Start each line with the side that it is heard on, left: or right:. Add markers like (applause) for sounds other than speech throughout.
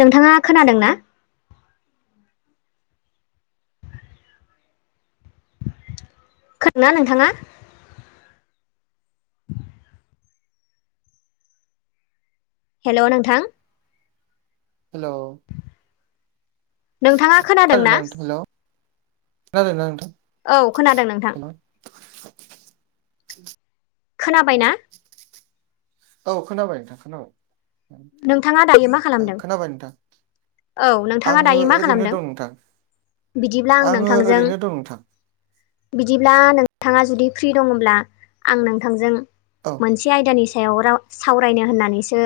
left: नोंथाङा खोनादों ना? खोनादों ना नोंथाङा? हेल' नोंथां।
right: हेल'
left: नोंथाङा खोनादों ना
right: (unintelligible)
left: औ खोनादों नोंथां।
right: हेलौ
left: खोनाबाय ना
right: औ खोनाबाय नोंथां खोनाबाय
left: नोंथाङा दायो मा खालामदों
right: खोनाबाय नोंथां
left: औ नोंथाङा
right: आङो
left: दायो मा
right: ओरैनो
left: खालामदों
right: दं नोंथां
left: बिदिब्ला आं
right: आङो
left: नोंथांजों
right: ओरैनो दं नोंथां
left: बिदिब्ला नोंथाङा जुदि फ्रि दङब्ला आं नोंथांजों
right: औ
left: मोनसे आयदानि सायाव र सावरायनो होननानैसो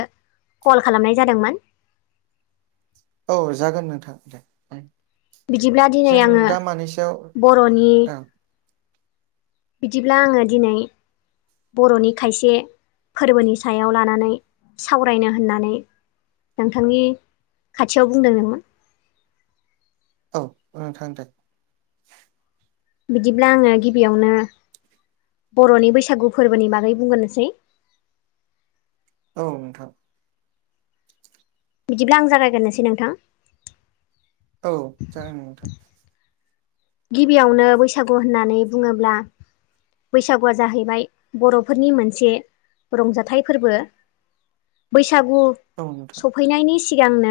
left: कल खालामनाय जादोंमोन।
right: औ जागोन नोंथां दे।
left: बिदिब्ला दिनै
right: जों
left: आङो
right: दा मानि सायाव
left: बर'नि
right: औ
left: बिदिब्ला आङो दिनै बर'नि खायसे फोरबोनि सायाव लानानै सावरायनो होननानै। नोंथांनि खाथियाव बुंदों (unintelligible)
right: औ औ नोंथां दे
left: बिदिब्ला आङो गिबियावनो बर'नि बैसागु फोरबोनि बागै बुंग्रोनोसै
right: औ नोंथां
left: बिदिब्ला आं जागायग्रोनोसै नोंथां
right: औ (unintelligible)
left: गिबियावनो बैसागु होननानै बुङोब्ला बैसागुआ जाहैबाय बर'फोरनि मोनसे रंजाथाइ फोरबो बैसागु
right: औ नोंथां
left: फैनायनि सिगांनो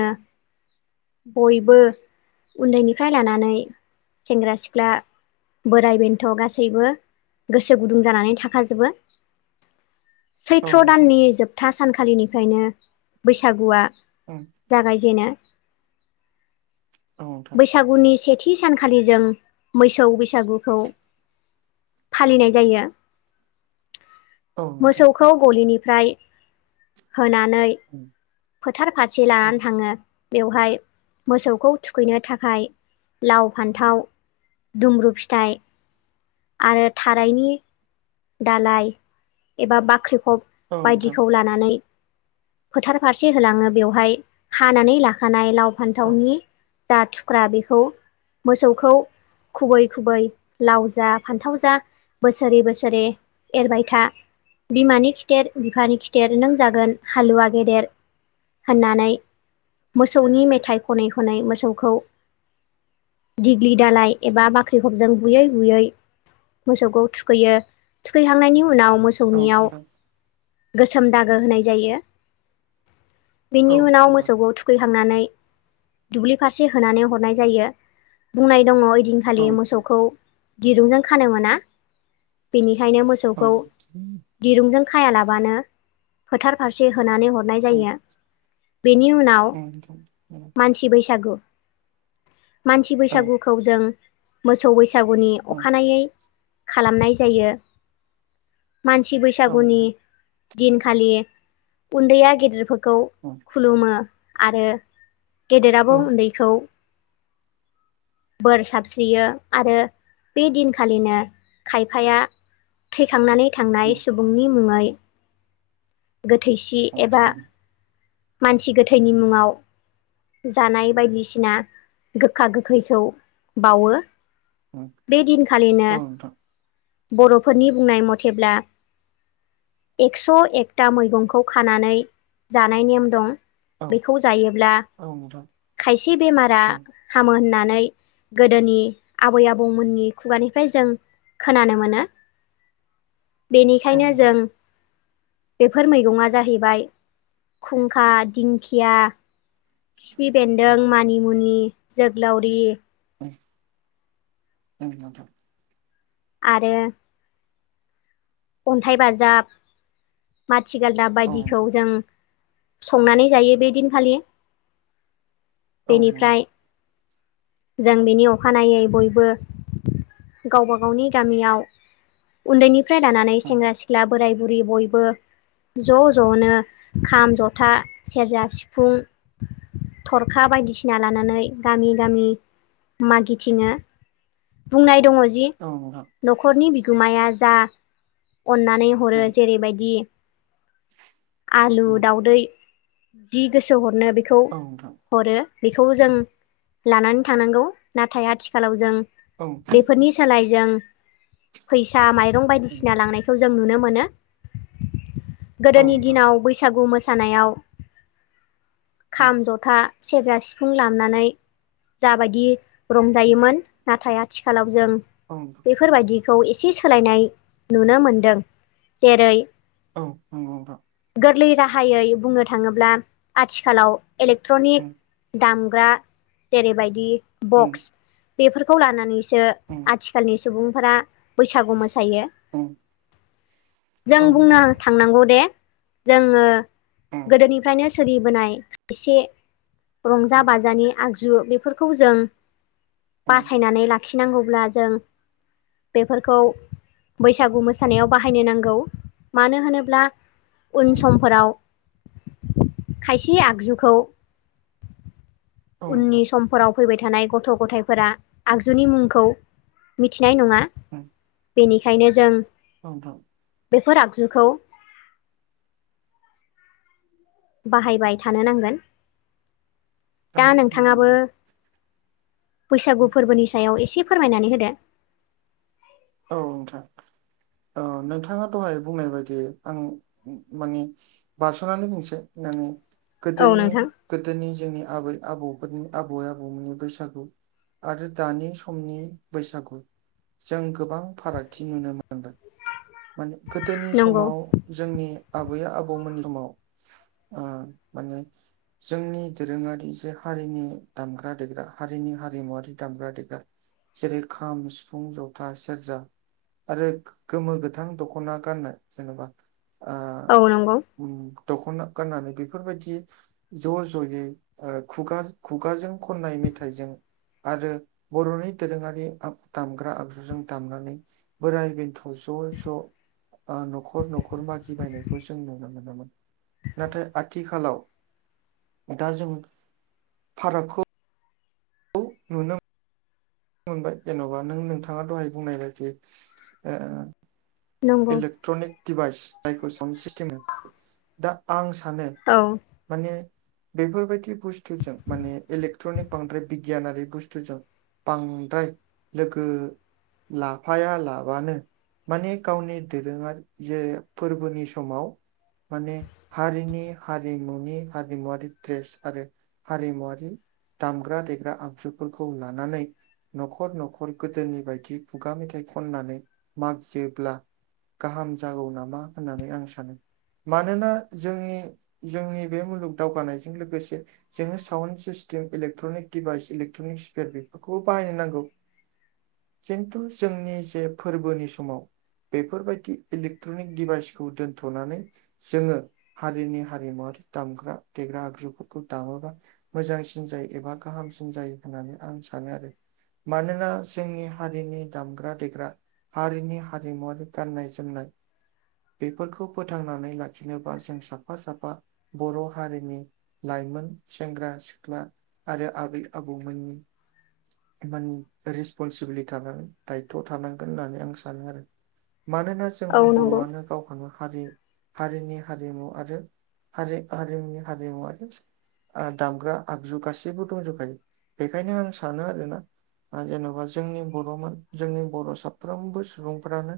left: बयबो उन्दैनिफ्राय लानानै सेंग्रा सिख्ला बोराइ बेन्थ' गासैबो गोसो गुदुं जानानै थाखाजोबो
right: औ
left: सैथ्र'
right: नोंथां
left: दाननि जोबथा सानखालिनिफ्रायनो बैसागुआ
right: औ
left: जागाय जेनो
right: औ
left: बैसागुनि सेथि सानखालि जों मोसौ बैसागुखौ फालिनाय जायो
right: औ नोंथां
left: मोसौखौ खौ गलिनिफ्राय होनानै
right: औ
left: फोथार फथि लानानै थाङो बेवहाय मोसौखौ थुखैनो थाखाय लाव फान्थाव दुमब्रु फिथाइ आरो थारायनि दालाय एबा बाख्रिफब
right: औ नोंथां
left: बायदिखौ लानानै फोथार फारसे होलाङो बेवहाय हानानै लाखानाय लाव
right: औ
left: फान्थावनि जा थुख्रा बेखौ मोसौखौ खुबै खुबै लाव जा फान्थाव जा बोसोरे बोसोरे एरबाय था बिमानि खिथेर बिफानि खिथेर नों जागोन हालुवा गेदेर होननानै मोसौनि मेथाइ खनै खनै मोसौखौ दिग्लि दालाय एबा बाख्रिखबजों बुयै बुयै मोसौखौ थुखैयो थुखैखांनायनि उनाव मोसौ
right: औ
left: मोसौनियाव
right: नोंथां
left: गोसोम दागो होनाय जायो बिनि
right: औ
left: उनाव
right: नोंथां
left: मोसौखौ थुख थुखैहांनानै दुब्लि फारसे होनानै हरनाय जायो बुंनाय दङ'। दिनखालि मोसौखौ दिरुंजों खानो मोना। बेनिखायनो
right: औ
left: मोसौखौ दिरुंजों खायालाबानो फोथार फारसे होनानै हरनाय
right: उम
left: जायो बेनि उनाव
right: उम नोंथां उम
left: मानसि बैसागु मानसि
right: औ
left: बैसागुखौ जों मोसौ बैसागुनि
right: औ
left: अखानायै खालामनाय जायो। मानसि बैसागुनि
right: नोंथां
left: दिनखालि उन्दैया गेदेरफोरखौ
right: औ
left: खुलुमो आरो
right: औ
left: गेदेराबो उन्दैखौ बोर साबस्रियो आरो बे दिनखालिनो खायफाया थैखांनानै थांनाय
right: उम
left: सुबुंनि मुङै गोथैसि
right: उम
left: एबा
right: उम
left: मानसि गोथैनि मुङाव जानाय बायदिसिना गोखा गोखैखौ बावो।
right: उम,
left: बे दिनखालिनो
right: औ नोंथां
left: बर'फोरनि बुंनाय मथेब्ला एक्स' एक टा मैगंखौ खानानै जानाय नेम दं।
right: औ
left: बेखौ जायोब्ला
right: औ नोंथां
left: खायसे बेमारा
right: उम
left: हामो होननानै गोदोनि आबै आबौमोननि खुगानिफ्राय जों खोनानो मोनो।
right: औ
left: बेनिखायनो
right: नोंथां
left: जों बेफोर मैगङा जाहैबाय खुंखा दिंखिया खिफि
right: उम
left: बेन्दों, मानिमुनि, जोग्लावरि
right: उम उम नोंथां
left: आरो अन्थाइ बाजाब माथि गालदाब
right: औ
left: बायदिखौ
right: नोंथां
left: जों संनानै जायो बे दिनखालि।
right: औ नोंथां
left: बेनिफ्राय जों बेनि अखानायै बयबो गावबा गावनि गामियाव उन्दैनिफ्राय लानानै सेंग्रा सिख्ला बोराय बुरि बयबो ज' ज'नो खाम जथा सेरजा सिफुं थरखा बायदिसिना लानानै गामि गामि मागिथिङो। बुंनाय दङ जि
right: औ नोंथां
left: न'खरनि बिगोमाया जा अननानै हरो जेरैबायदि आलु
right: उम
left: दावदै जि गोसो हरनो बेखौ
right: औ नोंथां उम
left: हरो बेखौ
right: उम
left: जों लानानै थानांगौ नाथाय आथिखालाव जों
right: औ
left: बेफोरनि सोलाय जों फैसा माइरं बाय सिना लांनायखौ जों नुनो मोनो गोदोनि
right: नोंथां
left: दिनाव बैसागु मोसानायाव खाम जथा सेरजा सिफुं लामनानै जाबायदि
right: उम,
left: रंजायोमोन नाथाय आथिखालाव जों
right: औ
left: बेफोर बायाददिखौ एसे सोलायनाय नुनो मोनदों जेरै
right: औ नंगौ नोंथां
left: गोरलै राहायै बुंनो थाङोब्ला आथिखालाव
right: उम
left: इलेक्ट्रनिक दामग्रा जेरैबायदि
right: उम
left: बक्स बेफोरखौ लानानैसो
right: औ
left: आथि खालनि सुबुंफोरा बैसागु मोसायो।
right: नोंथां औ नंगौ
left: जों
right: नोंथां उम उम
left: बुंनो
right: उम
left: थांनांगौ दे जोङो गोदोनिफ्रायनो सोलिबोनाय खायसे रंजा बाजानि आगजु बेफोरखौ जों बासायनानै लाख खिनांगौब्ला जों बेफोरखौ सागु मोसानायाव बाहायनो नांगौ मानो होनोब्ला उन
right: उम
left: समफोराव खायसे आगजुखौ
right: औ नंगौ नोंथां उम औ नोंथां
left: उननि समफोराव फैबाय थानाय गथ' गथायाइफोरा आगजुनि मुंखौ मिथिनाय नङा
right: उ
left: बेनिखायनो जों
right: औ नोंथां
left: बेफोर आगजुखौ बाहायबाय थानो नांगोन
right: औ
left: दा
right: नंगौ
left: नोंथाङाबो
right: नोंथां
left: बैसागु
right: उम
left: फोरबोनि सायाव एसे फोरमायनानै होदो
right: औ नोंथां अ नोंथाङा दहाय बुंनाय बायदि आं मानि बारस'नानै बुंसै नानि
left: औ
right: गोदोनि
left: नोंथां
right: गोदोनि जोंनि आबै आबौफोरनि आबय आबौ मोननि बैसागु आरो दानि समनि बैसागु जों गोबां फारागथि नुनो मोनदों माने गोदोनि
left: नंगौ
right: समाव जोंनि आबै आबौमोननि समाव ओ माने जोंनि दोरोङारि जे हारिनि दामग्रा देग्रा हारिनि हारिमुवारि दामग्रा देग्रा जेरै खाम सिफुं ज था सेरजा आरो गोमो गोथां दखना गाननाय जेनबा ओ
left: औ नंगौ
right: उम दखना गाननानै बेफोरबायदि ज' ज'यै ओ खुगा खुगाजों खननाय मेथाइजों आरो बर'नि दोरोङारि आफ दामग्रा आग जों दामनानै बोराय बेन्थ' ज' ज' ओ नखर नखर मागि बायनायखौ जों नुनो मोनोमोन नाथाय आथिखालाव दा जों फारागखौ नुनो मोनबाय जेनबा नों नोंथाङा दहाय बुंनाय बायदि ओ
left: नंगौ
right: इलेक्ट्रनिक डिभाइस जायखौ साउन्ड सिटिम (unintelligible) दा आं सानो
left: औ
right: माने बेफोरबायदि बुस्थुजों माने इलेक्ट्रनिक बांद्राय बिगियानारि बुस्थुजों बांद्राय लोगो लाफाया लाबानो माने गावनि दोरोङा जे फोरबोनि समाव माने हारिनि हारिमुनि हारिमुवरारि द्रेस आरो हारिमुवारि दामग्रा देग्रा आगजुफोरखौ लानानै नखर नखर गोदोनि बायदि खुगा मेथाइ खननानै मागियोब्ला गाहाम जागौ नामा होननानै आं सानो मानोना जोंनि जोंनि बे मुलुग दावगानायजों लोगोसे जोङो sound system electronic device electronic spare बेफोरखौबो बाहायनो नांगौ खिन्थु जोंनि जे फोरबोनि समाव बेफोरबायदि इलेक्ट्रनिक डिभाइसखौ दोन्थनानै जोङो हारिनि हारिमुवारि दामग्रा देग्रा आगजुफोरखौ दामोबा मोजांसिन जायो एबा गाहामसिन जायो होननानै आं सानो आरो मानोना जोंनि हारिनि दामग्रा देग्रा हारिनि हारिमुवारि गाननाय जोमनाय बेफोरखौ फोथांनानै लाखिनोबा जों साफा साफा बर‌' हारिनि लाइमोन सेंग्रा सिख्ला आरो आबै आबौमोननि एबानि रेसपनसिबिलिटि थानांगोन दायथ' थानांगोन होननानै आं सानो आरो। मानोना
left: औ
right: जोंहा
left: नंगौ
right: बर'आनो गावखौनो हारि हारिनि हारिमु आरो हारि हारिमुनि हारिमु आरो ओ दामग्रा आगजु गासैबो दंजोबखायो बेखायनो आं सानो आरोना ओ जेनबा जोंनि बरमोन जोंनि बर' साफ्रोमबो सुबुं फोरानो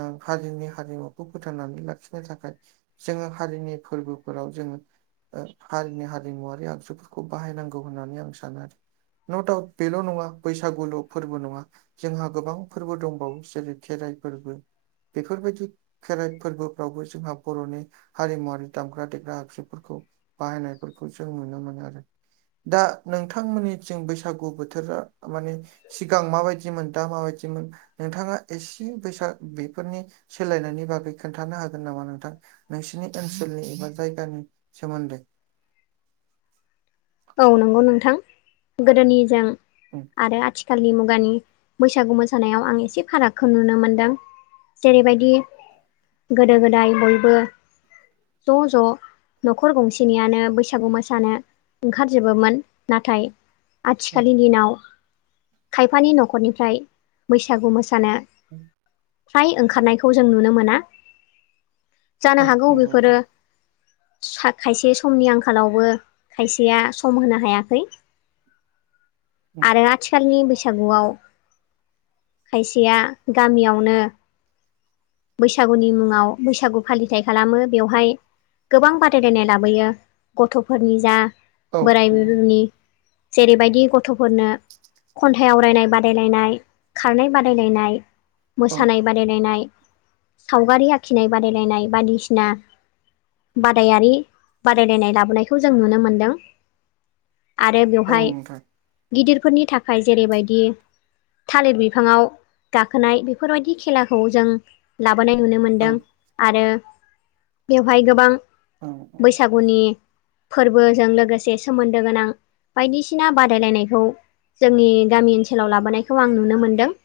right: ओ हारिनि हारिमुखौ फोथांनानै लाखिनो थाखाय। जोङो हारिनि फोरबोफोराव जोङो। ओ हारिनि हारिमुवारि आगजुफोरखौ बाहायनांगौ होननानै आं सानो आरो। न दाउट बेल नङा बैसागुल फोरबो नङा जोंहा गोबां फोरबो दंबावो जेरै- खेराइ फोरबो बेफोरबायदि खेराइ फोरबोफ्रावबो जोंहा बर'नि हारिमुवारि दामग्रा देग्रा आबजुफोरखौ। बाहायनायफोरखौ जों नुनो मोनो आरो। दा नोंथांमोननिथिं बैसागु बोथोरा माने सिगां माबायदिमोन दा माबायदिमोन नोंथाङा एसे बैसाग बेफोरनि सोलायनायनि बागै खोन्थानो हागोन नामा नोंथां? नोंसिनि ओनसोलनि एबा जायगानि सोमोन्दै।
left: औ नांगौ नोंथां। गोदोनिजों
right: उम
left: आरो आथिखाल खालि मुगानि बैसागु मोसानायाव आं एसे फारागखौ नुनो मोनदों। जेरैबायदि गोदो गोदाय बयबो ज' ज' न'खर गंसेनियानो बैसागु मोसानो। ओंखारजोबोमोन नाथाय आथिखालनि दिनाव खायफानि न'खरनिफ्राय बैसागु मोसानो।
right: उम (inaudible)
left: फ्राय ओंखारनायखौ जों नुनो मोना। जानो
right: औ
left: हागौ
right: नंगौ
left: बेफोरो
right: नोंथां
left: सा खायसे समनि आंखालावबो खायसेया सम होनो हायाखै
right: उम
left: आरो आथिखालनि बै सागुआव खायसेया गामियावनो। बैसागुनि मुङाव बैसागु फालिथायाइ खालामो बेवहाय। गोबां बादायलायनाय लाबोयो गथ'फोरनि जा
right: औ
left: बोराइ बुरनि जेरैबायदि गथ'फोरनो खन्थाइ आवरायनाय बादाय लायनाय खारनाय बादाय लायनाय
right: नंगौ
left: मोसानाय बादाय लायनाय। बादायलायनाय सावगारि आखिनाय बादायलायनाय बायदिसिना बादायारि बादायलायनाय लाबोनायखौ जों नुनो मोन्दों। आरो
right: औ
left: बेवहाय
right: नोंथां
left: गिदिरफोरनि थाखाय जेरैबायदि थालिर बिफाङाव गाखोनाय बेफोरबायदि खेलाखौ जों लाबोनाय नुनो
right: औ
left: मोनदों आरो बेवहाय गोबां।
right: औ औ।
left: गुनि फोरबोजों लोगोसे सोमोन्दो गोनां बायदिसिना बादायलायनायखौ। जोंनि गामि ओनसोलाव लाबोनायखौ आं नुनो मोन्दों।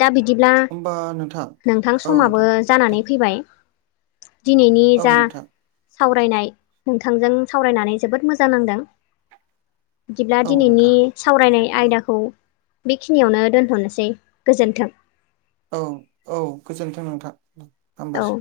left: दा बिदिब्ला
right: होनबा नोंथां औ नोंथां। दे
left: जानानै फैबाय दिनैनि
right: औ
left: जा
right: नोंथां
left: सावरायनाय नोंथांजों सावरायनानै जोबोद मोजां नांदों। बिदिब्ला
right: औ
left: दिनैनि
right: नोंथां
left: सावरायनाय आयदाखौ बेखिनियावनो दोनथ'नोसै गोजोन्थों।
right: औ औ गोजोन्थों नोंथां
left: औ
right: हामबायसै।